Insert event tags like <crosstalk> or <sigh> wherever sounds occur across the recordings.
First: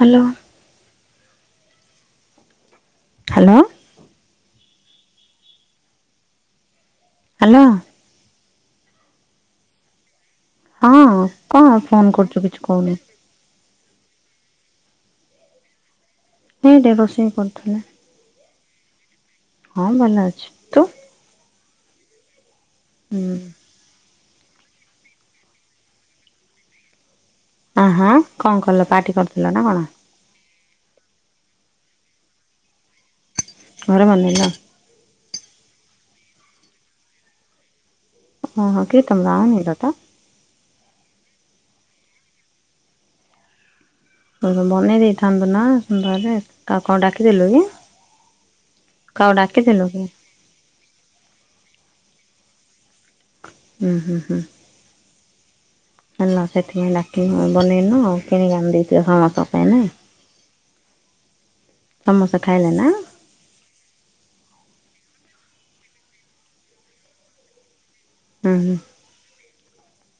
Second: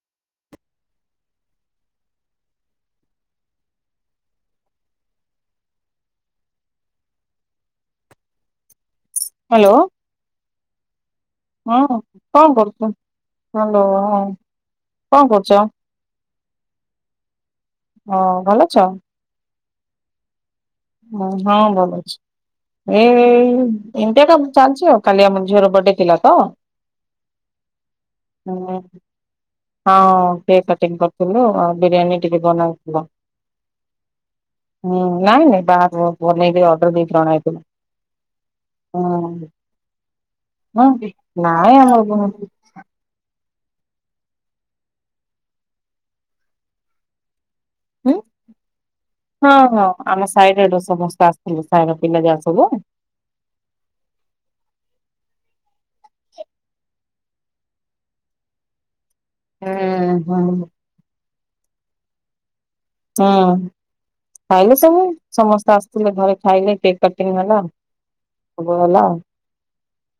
Hello. Hello. Hello. Hello. ହଁ କଣ ହଁ ଫୋନ୍ କରୁଛୁ କଣ କିଛି କରୁଛ? କହୁନୁ। ହ୍ୟାଲୋ ହଁ କଣ କରୁଛ? ସେଇଟି ରୋଷେଇ କରୁଥିଲି। ହଁ ଭଲଛ। ହଁ ଭଲ ଅଛି। ତୁ ହ ହଁ ଭଲଛି। ଏ ଏମିତିଆଟା ମୁଁ ଚାଲିଛି ଆଉ। କାଲି ଆମ ଝିଅର ବଡେ ଥିଲା ତ। ଆ ହାଁ କଣ କଲ ପାର୍ଟି କରିଥିଲ ନା କଣ? ହଁ। କେକେ କଟିଂ କରିଥିଲୁ। ଆଉ ବିରିୟାନୀ ଟିକେ ବନେଇଥିଲୁ। ଘରେ ମନେ ନା। ହୁଁ ନାଇଁ ନାଇଁ ବାହାର ବ ବନେଇବି ଅର୍ଡର ଦେଇକି ଅନେଇଲି। ହଁ ହଁ କିତ ନାଁ ଇଦଟା। ହଁ କି ନାଇଁ ଆମର କଣ ଅତି? ତମେ ବନେଇ ଦେଇଥାନ୍ତ ନା ବାହାରେ ଆଉ କଣ ଡାକିଦେଲୁନି। ହୁଁ ହଁ ହଁ କି ଆମେ ସାଇରେ ଦୋଷ ସମସ୍ତେ ଆସିଥିଲୁ ସାହିର ପିଲା ଯାକ ସବୁ। ହୁଁ ହୁଁ ହୁଁ। ହେଲା ସେଥିପାଇଁ ଡାକିନ ବନେଇନ ଆଉ କିଣିକି ଆଣି ଦେଇଚ ହଁ ତ ହୁଁ। ସମସ୍ତେ ଖାଇଲେ ନା। ହୁଁ। ଖାଇଲେ ସବୁ ସମସ୍ତେ ଆସିଥିଲେ ଘରେ ଖାଇଲେ କେକ୍ କଟିଙ୍ଗ ହେଲା। ହୁଁ ସବୁ ହୁଁ ହେଲା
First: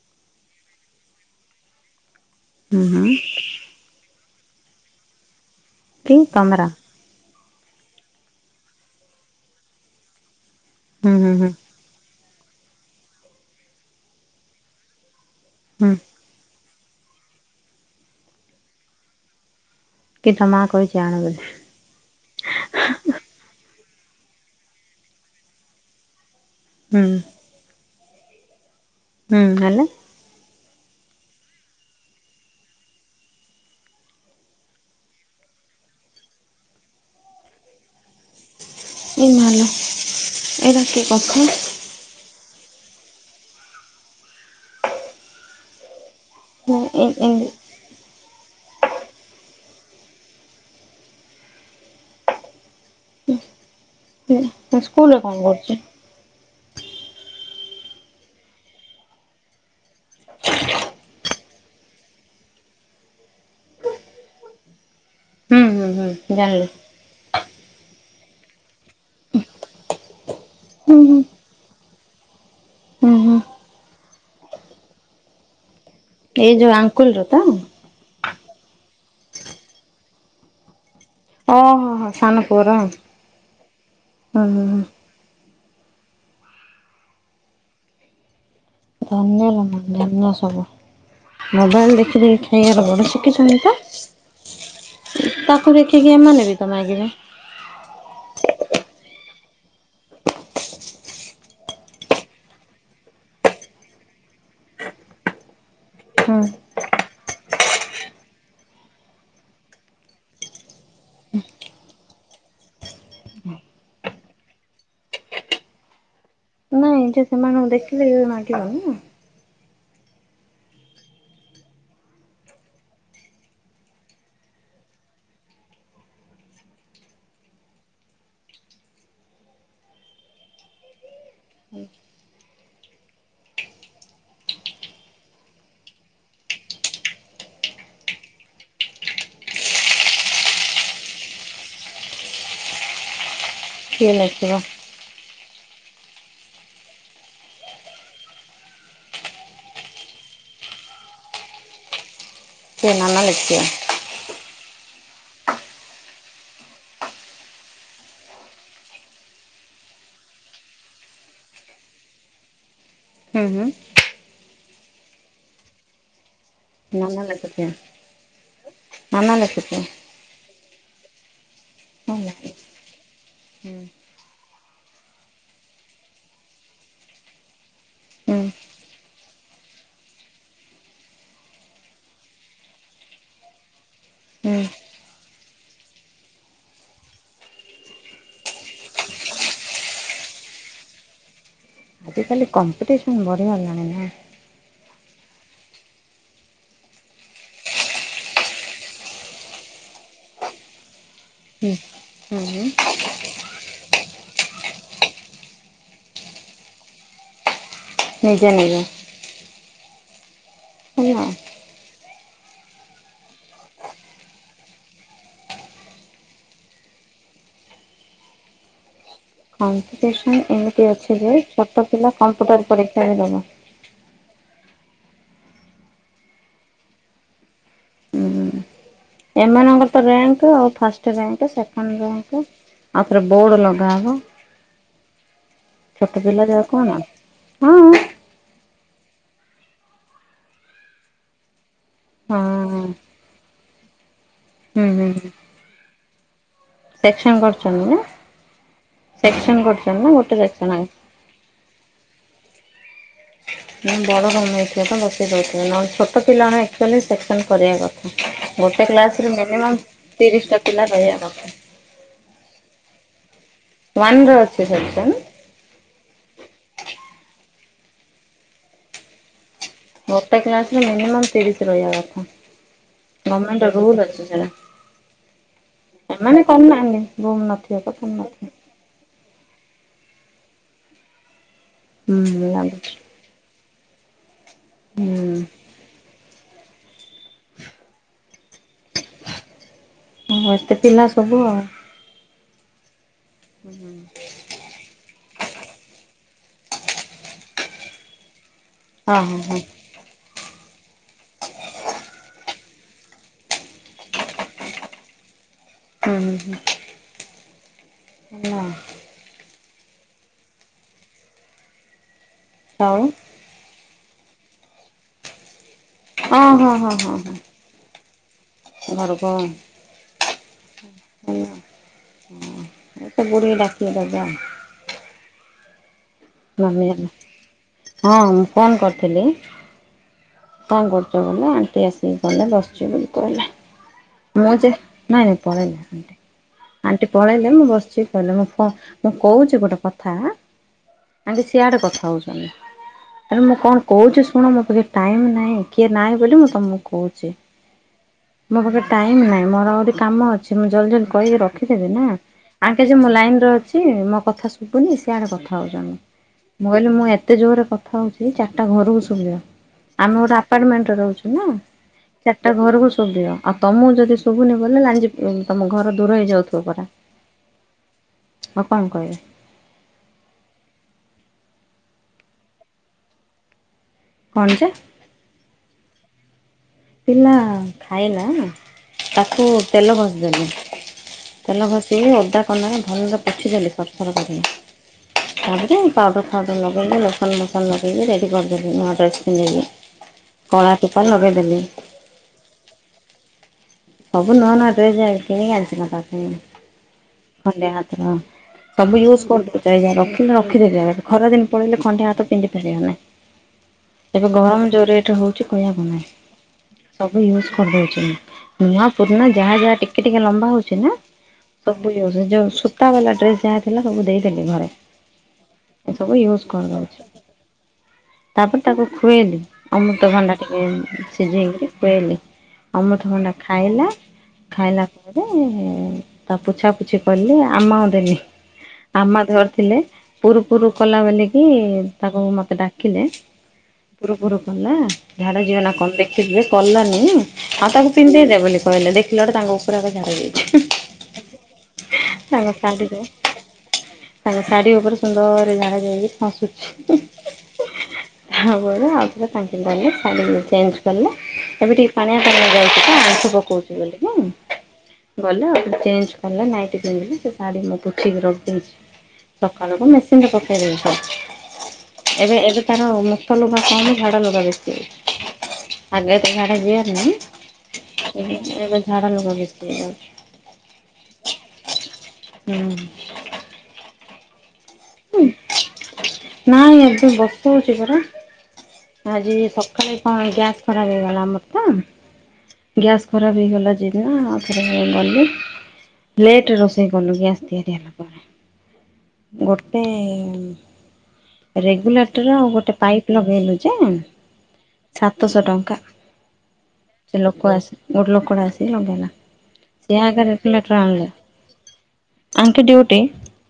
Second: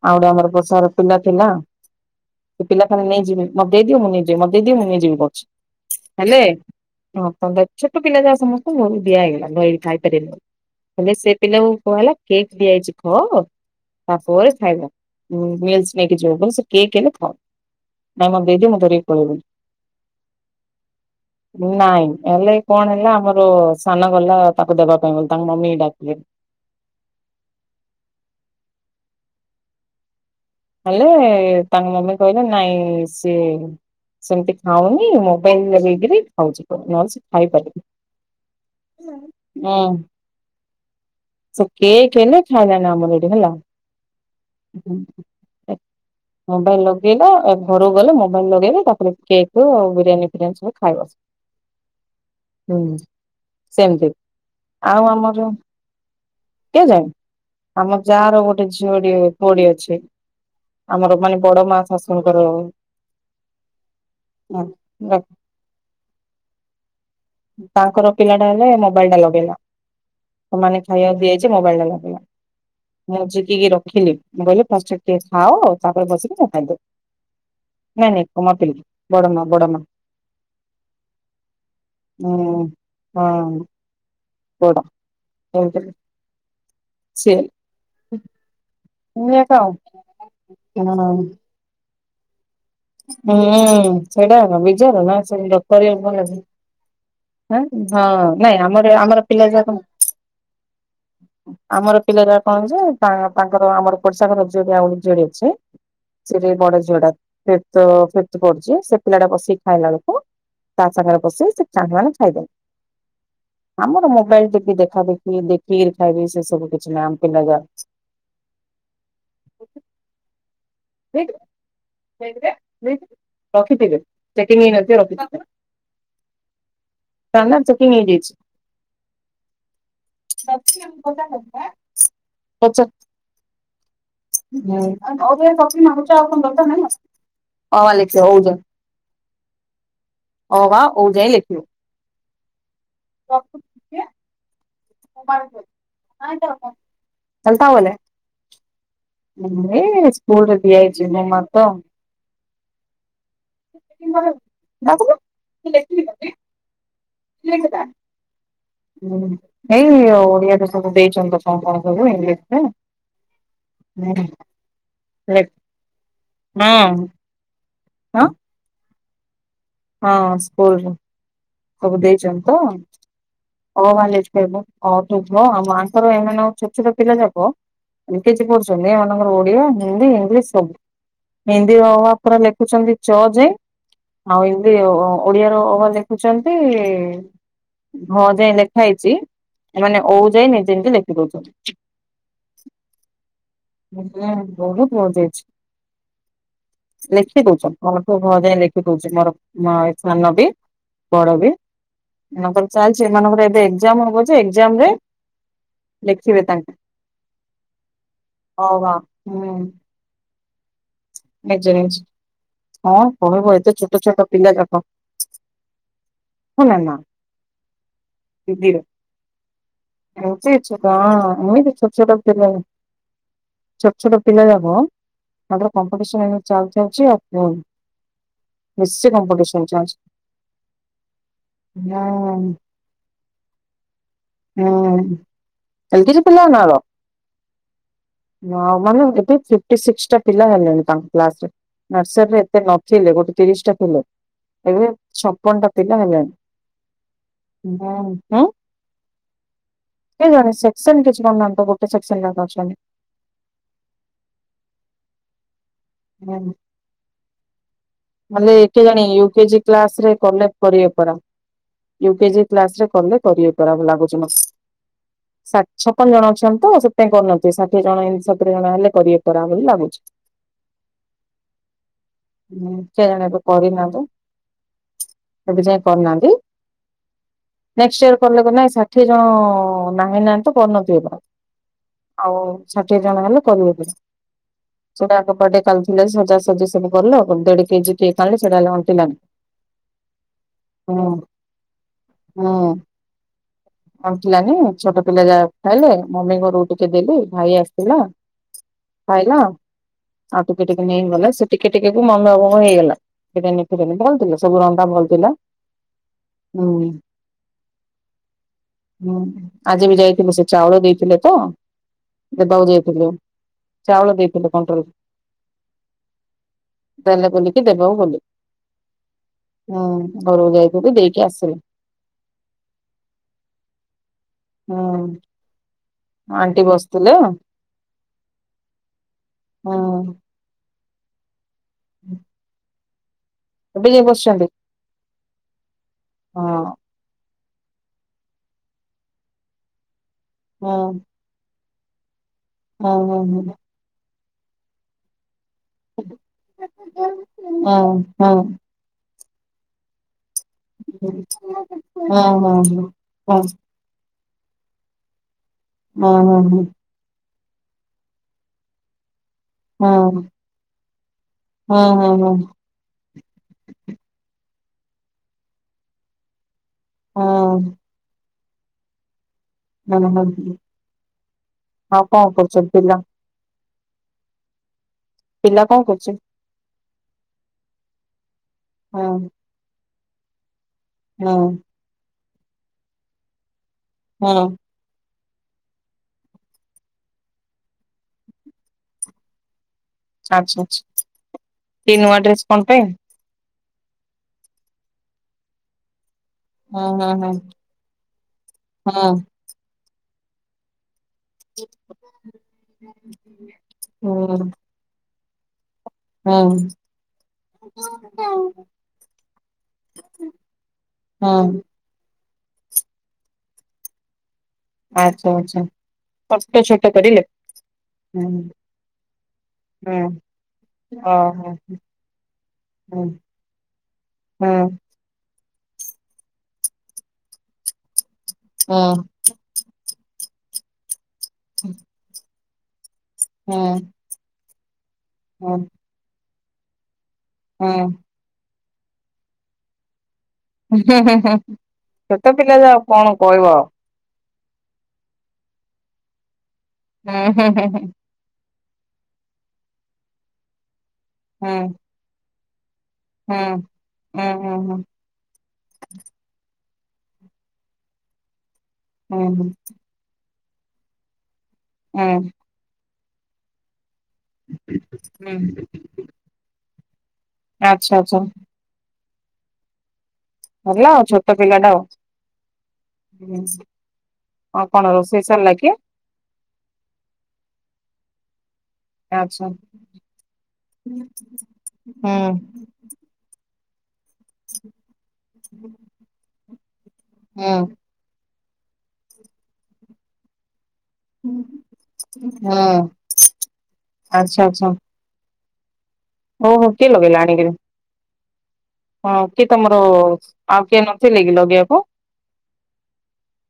ଆଉ ଗୋଟେ ଆମର ବଷାର ପିଲା ଥିଲା। ହୁଁ ପିଲା ଖାନେ ହୁଁ ନେଇଯିବି ମତେ ଦେଇଦିଅ ମୁଁ ନେଇଯିବି ମତେ ଦେଇଦିଅ ମୁଁ ନେଇଯିବି କରହୁଛି କି ହେଲେ ତମର ହ। ଛୋଟ ପିଲା ଯାହା ସମସ୍ତଙ୍କୁ ଦିଆ ହେଇଗଲା ନ ଏ ଖାଇପାରିନି ହୁଁ ହେଲେ ସେ ହୁଁ ହୁଁ ପିଲାକୁ କ ହେଲା କେକ୍ ଦିଆଯାଇଛି କ ତାପରେ ଖାଇବ ହୁଁ ମିଲସି ନେଇକି ଜି ଯୋଉ ବୋଲି ସେ କେକ୍ ହେଲେ ଭ ନାଇଁ ମତେ ଦେଇଦିଅ ମୁଁ ଧରିକି ପଳେଇବି। କି ତା ମା କହିଛି ଆଣ କଥା? ନାଇଁ ହେଲେ କଣ ହେଲା ଆମର ସାନ ଗଲା ତାକୁ ଦେବା ପାଇଁ ବୋଲି ତାଙ୍କ ମମି ଡାକିଲେ। ହୁଁ। ହୁଁ ହେଲେ ହେଲେ ତାଙ୍କ ମମି କହିଲେ ନାଇଁ ସିଏ ସେମିତି ଖାଉନି ମୋବାଇଲ ଲଗେଇକିରି ଖାଉଚି ନହେଲେ ସେ ଖାଇପାରିବେନି। ଏ ମାଲୋ ହୁଁ ଏଇଟା କି କଥା ସେ କେଏ ହେନେ ଖାଇନା ନା ଆମନାଁ ଏଠି ହେଲା। ମୋବାଇଲ ଲଗେଇଲା ଏ ଘରକୁ ଗଲେ ମୋବାଇଲ ଲଗେଇବି ତାପରେ କେକ୍ ଆଉ ବିରିୟାନୀ ଫିରିୟାନୀ ସବୁ ଖାଇବ। ହୁଁ ସେମିତି ଆଉ ସ୍କୁଲରେ କଣ ଆମର କରୁଛି? କିଏ ଯାଏ ଆମ ଯା ର ଗୋଟେ ଝିଅ ଟିଏ ପୁଅ ଟିଏ ଅଛି। ଆମର ମାନେ ବଡ ମା ଶାଶୁଙ୍କର ହୁଁ ହୁଁ ଜାଣିଲି। ତାଙ୍କର ପିଲା ଟା ହେଲେ ମୋବାଇଲ ଟା ଲଗେଇଲା ସେମାନେ ହୁଁ ଖାଇବା ହୁଁ ଭେଜ ମୋବାଇଲ ଟା ଲାଗିଲା ହୁଁ ମୁଁ ହୁଁ। ଜିଡିକି ରଖିଲି ମୁ କିହିଲି ଫାଷ୍ଟେ ଟିକେ ଖାଅ। ତାପରେ ବସିକି ଏଇ ମୋବାଇଲ ଯୋଉ ଆଙ୍କୁଲର ତ? ଦେଖ ନାଇଁ ନାଇଁ କମାପିଲି ବଡ ମା ବଡ ମା। ଓହୋ ହଁ ହୁଁ ସାନପୁଅର ହଁ ଉଁ ହୁଁ ବଡ ହୁଁ। <unintelligible> ସେ। ଏଇଆତ ଆଉ। ଧନ୍ୟଲୋମା ଧନ୍ୟସବୁ ହଁ ମୋବାଇଲ ଦେଖି ଦେଖି ଖାଇବାର ବଡ ଶିଖିଛନ୍ତି ତ ହୁଁ ସେଇଟା ବିଜାର ନା ସେ ତାକୁ ଦେଖିକି ଏମାନେ ବି ତ ମାଗିବେ। ହ୍ ହଁ ନାଇଁ ଆମର ଏ ଆମର ପିଲା ଯାକ ଆମର ପିଲାଯାକ କଣ ଯେ ତା ତାଙ୍କର ଆମର ପଡିଶା ଘର ଝିଅ ବି ଆଉ ଗୋଟେ ଝିଅଟେ ଅଛି। ହୁଁ। ସେଟିକେ ବଡ ଝିଅ ଟା ଫିପତ ଫିପଥି ପଢୁଚି ସେ ପିଲାଟା ବସିକି ଖାଇଲା ବେଳକୁ ତା ସାଙ୍ଗରେ ବସିକି ସେ ଚାଙ୍ଗାଳ ଖାଇବେ ଆମର ମୋବାଇଲ ଟିଭି ଦେଖା ଦେଖି ଦେଖିକିରି ଖାଇବି ସେ ସବୁ ଡି ନିଜେ ସେମାନଙ୍କୁ ଦେଖିଲେ ଇଏ ମାଗିବନି ନାଁ। <inaudible> <unintelligible> ନା ନା ଚେକିଂ ହେଇଯାଇଚି। <inaudible> ହୁଁ। ଅ ଆ ଲେଖିବ ଔ ଯାଏ ଅ ଆ ଔ ଯାଏ ଲେଖିବ ରଖ। <inaudible> <unintelligible> ଲାଗିବ। <inaudible> <unintelligible> ଚାଲତାବଲେ। <unintelligible> <inaudible> ମୁଁ ସ୍କୁଲରେ ଦିଆ ହେଇଛି ମୋ ମତ। ସେ ନା ନା ଲେଖିବା। ଲେଖିବି। <unintelligible> ଠିକ୍ ତା। <unintelligible> ଏଇ ଓଡିଆରେ ସବୁ ଦେଇଛନ୍ତି କଣ କଣ ସବୁ ଇଂଲିଶର। ହୁଁ ହୁଁ। ହୁଁ ର <unintelligible> ନାନ ହଁ ଲେଖିଥିବା ନାନ ଲେଖିତ ହଁ ସ୍କୁଲ ସବୁ ହେଲା ଦେଇଛନ୍ତି ତ। <unintelligible> ହୁଁ। ମାଆଙ୍କର ଏମାନେ ଆଉ ଛୋଟ ଛୋଟ ପିଲା ଯାକ ହୁଁ <unintelligible> ସୁନେ ଏମାନଙ୍କର ଓଡିଆ ହିନ୍ଦୀ ଇଂଲିଶ ସବୁ ହିନ୍ଦୀର ଅ, ଆ ପରା ଲେଖୁଛନ୍ତି ଚ ଯାଏ ଆଉ ହୁଁ ହିନ୍ଦୀ, ଓଡିଆର ଅ, ଆ ଲେଖୁଛନ୍ତି ହଁ ଯାଏ ଲେଖା ହେଇଛି ଏମାନେ ଓଉ ଯାଇ ନିଜେ ନିଜେ ଲେଖି ଦଉଛନ୍ତି। ଆଜିକାଲି କମ୍ପିଟିସନ୍ ବଢ଼ିଗଲାଣି ହୁଁ ନା। ବହୁତ ବଢ଼ୀ ଯାଇଛି ଲେଖି ଦଉଛ <unintelligible> ଘ ଯାଏ ଲେଖି ଦଉଛି ମୋର ଏ ସାନ ବି ବଡ ବି ହୁଁ। ହୁଁ। ଏମାନଙ୍କର ଚାଲିଚି ଏମାନଙ୍କର ଏବେ ଏଜ୍ଜାମ ଯେ ଏକଜାମରେ ଲେଖିବେ ତାଙ୍କ ନିଜେ ଅ ନିଜେ ବା ହୁଁ। <inaudible> ଜାଣିଛି। ହଁ କଣ କହିବ ଏତେ ଛୋଟ ଛୋଟ ପିଲା ଯାକ। ହ ନା ନା ଧିରେ <unintelligible> କମ୍ପିଟିସନ୍ ଏମିତି ଅଛି ଯେ ଛୋଟ ପିଲା କମ୍ପୁଟର ପରୀକ୍ଷାରେ ଦବ। ଛୋଟ ଛୋଟ ପିଲା ଯାକ, ତାର କମ୍ପିଟିସନ ଏ ଚାଲିଛି ଆଉ ହୁଁ ନିଶ୍ଚିଦ <unintelligible> ଏମାନଙ୍କର ତ ରେଙ୍କ ଆଉ ଫାସ୍ ରେଙ୍କ ସେକେଣ୍ଡ ରେଙ୍କ ହଁ ଆଉ ପ୍ରବୋର୍ଡ଼ ଲଗାବ। ହୁଁ। ଛୋଟ ପିଲା ଯାହା କଣ ହଁ ଆଉ ମାନେ କେତେ ଫିପ୍ଟିସିକ୍ସ ଟା ପିଲା ହେଲେଣି ତାଙ୍କ କ୍ଲାସରେ। ନର୍ସରୀରେ ହଁ ଏତେ ନଥିଲେ ଗୋଟେ ତିରିଶ ଟା ଥିଲେ ହୁଁ ଏବେ ହୁଁ ଛପନ ଟା ଥିଲା ହେଲାଣି। ସେକ୍ସନ କରୁଛନ୍ତି ନା? ସେକ୍ସନ କରୁଛନ୍ତି ନା କେ ଗୋଟେ ଜଣେ ସେକ୍ସନ କିଛି କରନାତି ତ ଗୋଟେ ସେକ୍ସନ ଅଛନ୍ତି। ବଡ <unintelligible> ଛୋଟ ପିଲା ଆକଚୁଲି ସେକ୍ସନ କରିବା କ ମାନେ ଏକେ ଜାଣେ ୟୁକେଜି କ୍ଲାସ ରେ କଲେକ୍ଟ ତିରିଶଟା ପିଲା କରିବେ ପରା। ରହିବା କଥା। ୟୁକେଜି କ୍ଲାସ ରେ କଲେ କରିଵେ ପରା ଲାଗୁଛି ୱାନରେ ଅଛି ସେକ୍ସନ୍ ମତେ। ଛପନ ଜଣ ଅଛନ୍ତି ତ ସେଥିପାଇଁ କରିନହାନ୍ତି ଷଠିଏଣ ଏତି ସତରୀ ଜଣ ହେଲେ କରିିବେ। କରିଲ <inaudible> ଗୋଟେ କ୍ଲାସ ରେ ମିନିମମ୍ ତିରିଶ ରହିବା କଥା। ହୁଁ, କେଜାଣି ଏବେ ଗମେଣ୍ଟ କରିନାହାନ୍ତି ରୁଲ ଅଛି ସେଟା। ଏବେ ଯାଇ କରିନାହାନ୍ତି। ଏମାନେ କମ ନାହାନ୍ତି ବୁମ ନଥିବ ନେକ୍ସଟ କଥମ ଇୟର କଲେ ନଥିବ। କଣ ନାଇଁ ଷାଠିଏ ଜଣ ନାହିଁ ନାହାନ୍ତ ବଣତିଏ ଆଉ ହୁଁ ଲାଗୁଛି ଷାଠିଏ ଜଣ ହେଲେ। ସେଟା ଆଗ ହୁଁ କଟେ କାଲୁଥିଲା ସଜାସଜି ସବୁ କଲୁ ଆଉଡି କେଜିି କେ କାଲି ସେଲା ଅଣ୍ଟିଲାନି ହଁ ଏତେ ହୁଁ ପିଲା ସବୁ ଆଉ ହୁଁ ଆଣ୍ଟିଲାନୀ। ଚୋଟ ପିଲା ଯାହା ଖାଇଲେ ମମିଙ୍କ ରୁଟି ଟିକେ ଦେଲି ଭାଇ ଆସିଥିଲା ହଁ ଖାଇଲ ହଁ ହଁ ଆଉ ଟିକେ ଟିକେ ନେଇଗଲ ସେ ଟିକେ ଟିକେ କୁ ମଙ୍ଗଳ ବାର ହଁ ହେଇଗଲା ତୁ କାଇଁ ମତେ ଦଉନଥିଲୁ ସବୁ ଅଣ୍ଡା ଭଲଥିଲା। ହୁଁ ହୁଁ ହୁଁ ହୁଁ ହୁଁ ଆଜି ବି ଯାଇଥିଲୁ ସେ ଚାଉଳ ଦେଇଥିଲେ ତ ଦବାକୁ ଆଉ ଯାଇଥିଲୁ। ଚାଉଳ ଦେଇଥିଲେ କଣ୍ଟ୍ରୋଲରୁ। ହଁ ହଁ ହଁ ହଁ ହଁ। ବୁଲିକି ଦେବାକୁ ଗଲି ଘରକୁ ହୁଁ ଘରକୁ ଯାଇଥିଲି ଦେଇକି ଆସିଲି। ହୁଁ ଏତେ ବୁଢ଼ୀ ଡାକି ଦବ ଆଉ। ହୁଁ। ଆଣ୍ଟି ମାନେ ମୁଁ ବସିଥିଲେ ହଁ ମୁଁ ଫୋନ୍ କରିଥିଲି ହୁଁ କଣ କରୁଛ ବୋଲେ? ସେ ଆସିକି ଗଲା ବସିଛୁ ବୋଲି କହିଲା। ଏବେ ଯାଇ ବସିଛନ୍ତି। ହଁ ଯେ ନାଇଁ ନାଇଁ ତମେ ନୁହଁ ମୁଁ ହଁ ଗୋଟେ ଆଣ୍ଟି ପଳେଇଲେ ମୁଁ ବସିଛି କହିଲେ ମୁଁ କ ମୁଁ କହୁଛି ଗୋଟେ କଥା ଆଁ। ହୁଁ। ତାଙ୍କେ ସିଆଡ଼େ କଥା ହଉଛନ୍ତି ହୁଁ ହୁଁ ଆରେ ମୁଁ କଣ କହୁଛି ଶୁଣ ମୋ ପାଖେ ଟାଇମ୍ ନାହିଁ। କିଏ ନାହିଁ ବୋଲି ମୁଁ ତମକୁ ହୁଁ କହୁଛି ହୁଁ ମୋ ପାଖରେ ଟାଇମ୍ ନାହିଁ ମୋର ଆହୁରି କାମ ଅଛି। ମୁଁ ଜଲ୍ଦି ଜଲ୍ଦି ହୁଁ। କହିକି ରଖିଦେବି ନା ହଁ ହଁ ହଁ। ଆଣ୍ଟି ଯେ ମୁଁ ଲାଇନ୍ ରେ ଅଛି ଛି ମୋ କଥା ଶୁଭୁନି ସିଆଡେ କଥା ହଉଛନ୍ତି। ହଁ ହଁ। ମୁଁ କହିଲି ମୁଁ ଏତେ ଜୋରେ କଥା ହଉଛି ଚାରିଟା ଘରକୁ ଶୁଭିବ। ଆମେ ଗୋଟେ ଆପାର୍ଟମେଣ୍ଟରେ ରହୁଛୁ ନା ହଁ ହଁ ହଁ ହଁ ହଁ ହଁ ହଁ ହଁ। ଚାରିଟା ଘରକୁ ଶୁଭିବ। ଆଉ ତମକୁ ଯଦି ଶୁଭୁନି ଭଲରେ ଜାଣିଛି ତମ ଘର ଦୂର ହେଇଯାଉଥିବ ପରା। ହଁ। ଆଉ କଣ କହିବି? ମଲେ ମରିଯିବି। ଆଉ କଣ କରୁଛନ୍ତି ପିଲା? କଣ ଯେ? ପିଲା କଣ କରୁଛନ୍ତି? ପିଲା ଖାଇଲା ହୁଁ ହୁଁ ତାକୁ ତେଲ ଘଷିଦେଲି ତେଲ ଘଷି ଦେଲି ଓଦା କନାରେ ଭଲରେ ପୋଛି ଦେଲି ସଫା ବି ହୁଁ କରିଦେଲି। ଆଡ଼େ ସିଏ ପାଉଡ଼ର୍ ଫାଉଡ଼ର୍ ଲଗେଇଦେଲେ ଲୋସନ୍ ଫୋସନ୍ ଲଗେଇକି ରେଡ଼ି କରିଦେଲି ନୂଆ ଡ୍ରେସ୍ ପିନ୍ଧେଇ କି। ଆଛା ଆଛା ଏ ନୂଆ ଡ୍ରେସ୍ ତମ ପାଇଁ? ସବୁ ନୂଆ ନୂଆ ଡ୍ରେସ୍ ଯାଇ କିଣିକି ଆଣିଛି ମୋ ପାଇଁ ହୁଁ। ଖଣ୍ଡେ ହାତରେ ହଁ ସବୁ ହୁଁ ୟୁଜ୍ କରିଦେଉଛି ଯାହା ଯାହା ରଖିନୁ ରଖି ଦେ ଯା ବାପା। ଖରାଦିନ ପଳେଇଲେ ଖଣ୍ଡିଆ ହାତ ପିନ୍ଧି ପାରିବିନି ଏବେ ହୁଁ ଗରମ ଯୋଉ ରେଟ୍ ରେ ହଉ ଛି କୁହନ୍ତୁ ନାହିଁ ହୁଁ ହୁଁ। ସବୁ ୟୁଜ୍ ହଁ କରିଦେଉଛି ମୁଁ। ନୂଆ ପୁରୁଣା ଯାହା ଯାହା ଟିକେ ଟିକେ ଲମ୍ବା ହଉଛି ନା‌ ସ ସବୁ ଇଏ ହୁଉଛି ଯୋଉ ସୂତାବାଲା ଡ୍ରେସ୍ ଯାହା ଥିଲା ସବୁ ଦେଇଥିଲି ଘରେ। ଆଛା ଆଛା ଏ ସବୁ ତ ୟୁଜ୍ ସିଏ ଛୋଟ କରିଦଉଚି। କରିଲେ? ହୁଁ ତାପରେ ତାକୁ ଖୁଏଇଲି ଅମୃତଭଣ୍ଡା ଟିକେ ଓହୋ ସିଝେଇକିରି ଖୁଆଇଲି ହୁଁ ଅମୃତଭଣ୍ଡା ଖାଇଲା ଖାଇଲା ତାପରେ ମୁଁ ତାକୁ ପୋଛାପୁଛି କଲି ଆମାକୁ ଦେଲି। ଆମା ଧରିଥିଲେ ପୁରୁ ପୁରୁ କଲା ବୋଲିକିି ତାପରେ ମତେ ଡାକିଲେ। ହୁଁ। ପୁରୁ ପୁରୁ କଲା ଝାଡା ଯିବ ନା କଣ ଦେଖିଦିଏ କଲାନି ଆଉ ତାକୁ ଦେଇ ଦେବେ ବୋଲି କହିଲେ ଦେଖିଲ ତ ତାଙ୍କ ଉପର ଘରେ ଝାଡା ଯାଇଛି। ହୁଁ ହୁଁ ହୁଁ ହୁଁ ଛୋଟ ତାଙ୍କ ପିଲାକୁ ଆଉ ଶାଢୀରେ କଣ କହିବ। ତାଙ୍କ ଶାଢ଼ୀ ଉପରେ ସୁନ୍ଦରରେ ଝାଡା ଯାଇକି ହସୁଛି। ହଁ ହଁ ହୁଁ ହୁଁ। <unintelligible> ଆଉଥରେ <unintelligible> ଚେଞ୍ଜ କଲେ ଏବେ ଟିକେ ପାଣିଆ ପାଣି ଯାଉଛି। <inaudible> ପକଉଛି ବୋଲି ନାଇଁ। ଆଚ୍ଛା ଗଲେ ଆଉ ଥରେ ଚେଞ୍ଜ କଲେ ନାଇଟି ପିନ୍ଧିଲି ସେ ଶାଢ଼ୀ ମୁଁ ପୁଠିକି ରଖିଦେଇଛି। ସକାଳୁକୁ ମେସିନ୍ ରେ ପକେଇ ଦେବି ସବୁ ଏବେ ଏବେ ତାର ସଫା ଲୁଗା କମ୍ ଝାଡ଼ ଲଗା ବେଶୀ ଆଗେ ତ ଝାଡ଼ା ଯିବାର ନାହିଁ। ଆଚ୍ଛା ଆଚ୍ଛା। ଏବେ ଝାଡ଼ା ଲଗା ବେଶୀ ହେଇଯାଉଛି। ହେଲା ଆଉ ଛୋଟ ପିଲା ଟା ଆଉ। ହୁଁ ଆଉ କଣ ରୋଷେଇ ସରିଲା କି? ନାଇଁ ଏବେ ବସଉଚି ପରା। ଆଜି ଆଚ୍ଛା ହୁଁ ସକାଳେ କଣ ଗ୍ୟାସ୍ ଖରାପ ହେଇଗଲା ଆମର ତ ଗ୍ୟାସ୍ ଖରାପ ହେଇଗଲା ଯେ <unintelligible> ଆଉଥରେ ଗଲି ଲେଟ୍ ରୋଷେଇ କଲୁ ଗ୍ୟାସ୍ ହୁଁ ତିଆରି ହେଲା। ପରେ ଗୋଟେ ରେଗୁଲେଟର ଆଉ ହୁଁ ଗୋଟେ ପାଇପ୍ ଲଗେଇଲୁ ଯେ ଆଚ୍ଛା ଆଚ୍ଛା। ସାତଶ ଟଙ୍କା। ଓହୋ କିଏ ଲଗେଇଲା ସେ ଆଣିକିରି? ଲୋକ ଆସେ ଗୋଟେ ଲୋକଟେ ଆସେ। ସେ ଲଗେଇଲା ହଁ କି ତମର ସେ ଆଗରେ ଆଉ ରେଗୁଲେଟର କିଏ ଆଣିଲେ। ନଥିଲେ କି ଲଗେଇବାକୁ ଆଙ୍କେ ଡିଉଟି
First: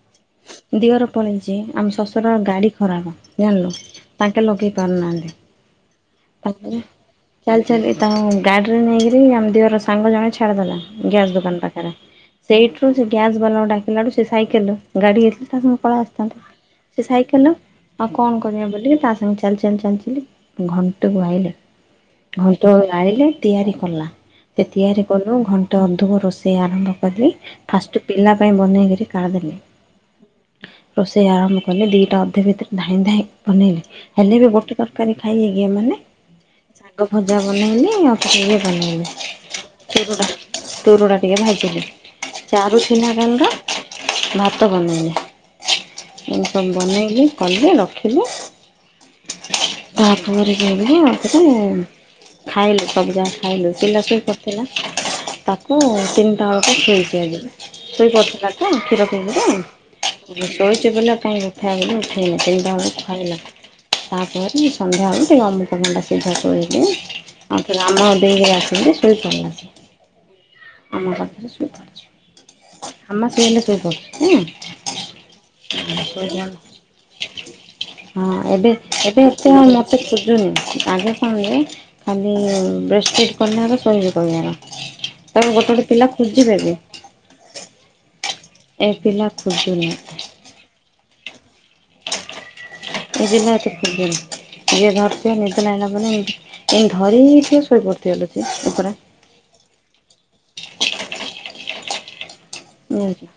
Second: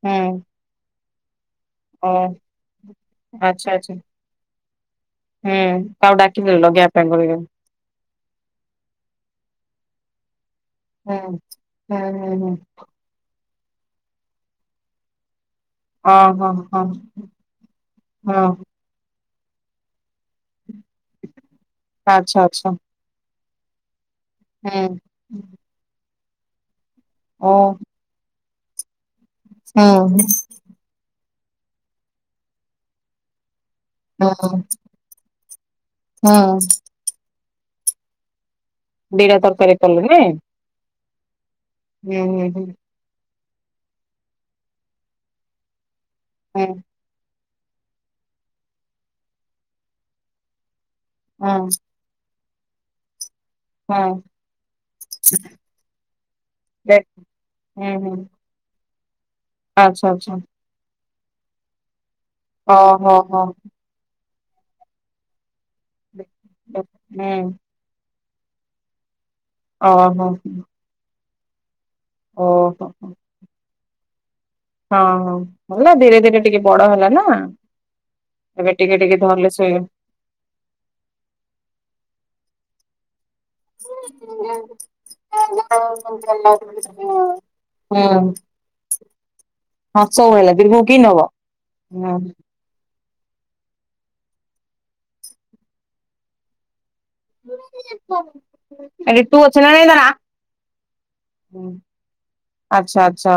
ହୁଁ ଦିଅର ପଳେଇଚି ଆମେ ଓ ଶଶୁର ଗାଡି ଜାଣିଲୁ ଆଚ୍ଛା ଆଚ୍ଛା। ତାଙ୍କେ ଲଗେଇ ପାରୁନାହାନ୍ତି ହୁଁ କାହାକୁ ଡାକିଥିଲେ ତାପରେ ଲଗେଇବା ପାଇଁ କରିକି ହୁଁ ଚାଲି ଚାଲି ତାଙ୍କ ଗାଡ଼ିରେ ନେଇକିରି ଆମ ଦିଅର ସାଙ୍ଗ ଜଣେ ଛାଡ଼ିଦେଲା। ଗ୍ୟାସ୍ ଦୋକାନ ପାଖରେ ହୁଁ ହୁଁ ହୁଁ ସେଇଠୁରୁ ସେ ଗ୍ୟାସ୍ ବାଲାକୁ ଡାକିଲା ଠୁ ସେ ସାଇକେଲ ରୁ ଗାଡି <unintelligible> କାଳେ ହଁ ଆସିଥାନ୍ତେ ହଁ ହଁ। ସେ ସାଇକେଲର କଣ ହଁ କରିବା ବୋଲି ତା ସାଙ୍ଗେ ଚାଲି ଚାଲି ଚାଲି ଚାଲି ଘଣ୍ଟେ ଗୁଆଇଲେ ଆଚ୍ଛା ଆଚ୍ଛା ଘଣ୍ଟେ ଭଳିଆ ଗାଳିଲେ ତିଆରି କଲା ସେ ହୁଁ। ତିଆରି କଲୁ ଘଣ୍ଟେ ଅଧିକ ରୋଷେଇ ଆରମ୍ଭ କଲି ଓ ଫାଷ୍ଟ ପିଲା ପାଇଁ ବନେଇ କରି କାଢ଼ିଦେଲି। ହଁ। ରୋଷେଇ ଆରମ୍ଭ କଲେ ଦିଇଟା ଅଧେ ଭିତରେ ଧାଇଁ ଧାଇଁ ବନେଇଲି ହୁଁ ହେଲେ ବି ଗୋଟେ ତରକାରୀ ଖାଇ ବେ କି ଏମାନେ ହୁଁ ଶାଗ ଭଜା ବନେଇଲି ଆଉ। ଯିଏ ବନେଇବେ ଦିଟା ତରକାରୀ କଲେ ତୁରୁଡ଼ା ନାଇଁ। ତୁରୁଡ଼ା ଟିକେ ଭାଜିଲି ହୁଁ ହୁଁ ହୁଁ ଚାରୁ ପିନାରଙ୍ଗ ଭାତ ବନେଇନି ଏସବୁ ହୁଁ ବନେଇଲି। କଲେ ରଖିଲେ ତାପରେ ଯାଇକିରି ଆଉ ହୁଁ <inaudible> ଖାଇଲେ କବଜା ଖାଇଲୁ ପିଲା ହୁଁ ସବୁ କରିଥିଲା ତାକୁ ତିନିଟା ବେଳକୁ ଦେ ହୁଁ <inaudible> ହୁଁ ଶୋଇପଡ଼ିଥିଲା ତ କ୍ଷୀର ପିଇନି ତ। ଆଚ୍ଛା ଆଚ୍ଛା। ଶୋଇଚି ପିଲା କାଇଁ ଉଠା ହେଇନି ଉଠେଇନି ତିନ ଟା ବେଳୁକୁ ଓହୋ ଖାଇଲା। ହୋ। ତାପରେ ସନ୍ଧ୍ୟାବେଳୁ ଟିକେ ଅମୃତ ଭଣ୍ଡା ସିଝା କରିଦିଏ ହୁଁ ଆଉ <inaudible> ଶୋଇପଡ଼ିଲା ସିଏ। ଓହୋ। ଆମ ପାଖରେ ଶୋଇପଡିଛି। ଓହୋ। ଆମ ଶୋଇଲେ ଶୋଇପଡୁଚି <inaudible> ହଁ ହଁ ହେଲା ଧୀରେ ଧୀରେ ଟିକେ ବଡ ହେଲାନି ହଁ ଏବେ ଏବେ ଧରିଲେ ଏତେ ଆଉ ଶୋଇବେ। ମତେ ଖୋଜୁନି ଆଗେ <inaudible> ଖାଲି ବେଡସିଡି। କନ୍ୟାରା ଶୋଇବେ ଏକବାର <unintelligible> ଗୋଟେ ଗୋଟ ପିଲା ଖୋଜିିବେ ବି। ହୁଁ। ଏ ପିଲା ଖୋଜୁନି। ସଉ ହେଲା ବିର୍ଭୁ କି ନବ ହୁଁ। ଏ ଦିନ ଏତେ ଖୋଜୁନି ଯିଏ ଧରିଥିବ ନିଦ ଲାଗିଲା ମାନେ ଏଇ ଧରି ଥିଏ ଶୋଇ ପଡ଼ିଥିବେ ସେ ଲୋକଟା <unintelligible> ତୁ ଅଚନହି ତରା <inaudible> ହୁଁ ଆଚ୍ଛା ହୁଁ ଆଚ୍ଛା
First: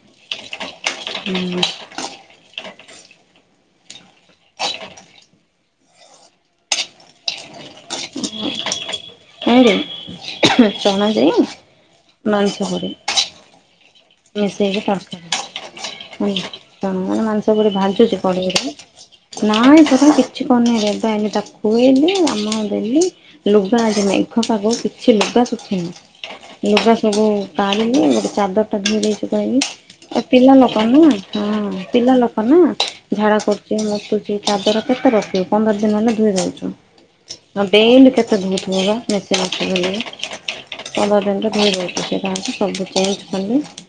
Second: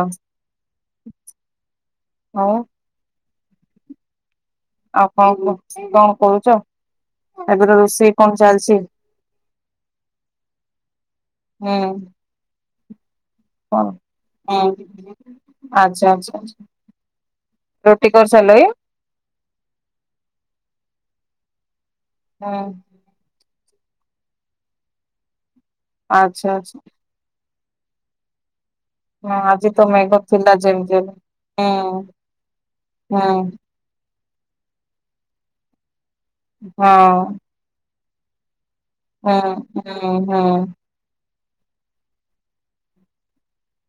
ହୁଁ ଆଉ କଣ କଣ କହୁଛ ଏବେରେ ରୋଷେଇ କଣ ଚାଲିଛି? ଏଇ ରେ <unintelligible> ଚଣା ଯାଇ <unintelligible> ହୁଁ ମାଂସ ପଡେ କଣ ମିଶେଇ <unintelligible> ହୁଁ। ଦରକାର ଆଚ୍ଛା <unintelligible> ଆଚ୍ଛା ଣ ମାନେ ମାଂସ ପଡି ରୁଟି ଭାଜୁଛି <unintelligible> କରିସାରିଲଇ ପଢେଇ ନାଇଁ ପରା କିଛି କରନି ରେ <unintelligible> ଏମି ତାକୁ ଖୁଏଇଲି <unintelligible> ହୁଁ ଆମ ଦେଲି ଲୁଗା ମେଘ ପାଗ କିଛି ଲୁଗା ଶୁଖେଇନି ଆଛା ଆଛା। <unintelligible> ସବୁ ପାଣିରେ <unintelligible> ଗୋଟେ ଚାଦର <unintelligible> ଧ ଦେଇଛୁ <unintelligible> ହଁ କହିବି ଆଜି ତ ମେଘ ଆ ଥିଲା ପିଲା ଲୋକ ଯେମିତି ନା ହେଲେ ହଁ ହୁଁ ପିଲା ଲୋକ ନା ହୁଁ ହଁ। ଝାଡା କର ସେ ମୁତୁଛି ଚାଦର କେତେ ରଖିବୁ ପନ୍ଦର ଦିନ ହେଲେ ଧୁଇ ଦଉଛି ହଁ। <unintelligible> ହ ବେଣ୍ଡ କେତେ ଧୁତ ହଗ ନ୍ଚ <unintelligible> ହୁଁ ହୁଁ <unintelligible> ପନ୍ଦର ଦିନରେ ହେଇଯାଉଛି ସେ କଣ ସବୁ ଚଛନ୍ତି <unintelligible>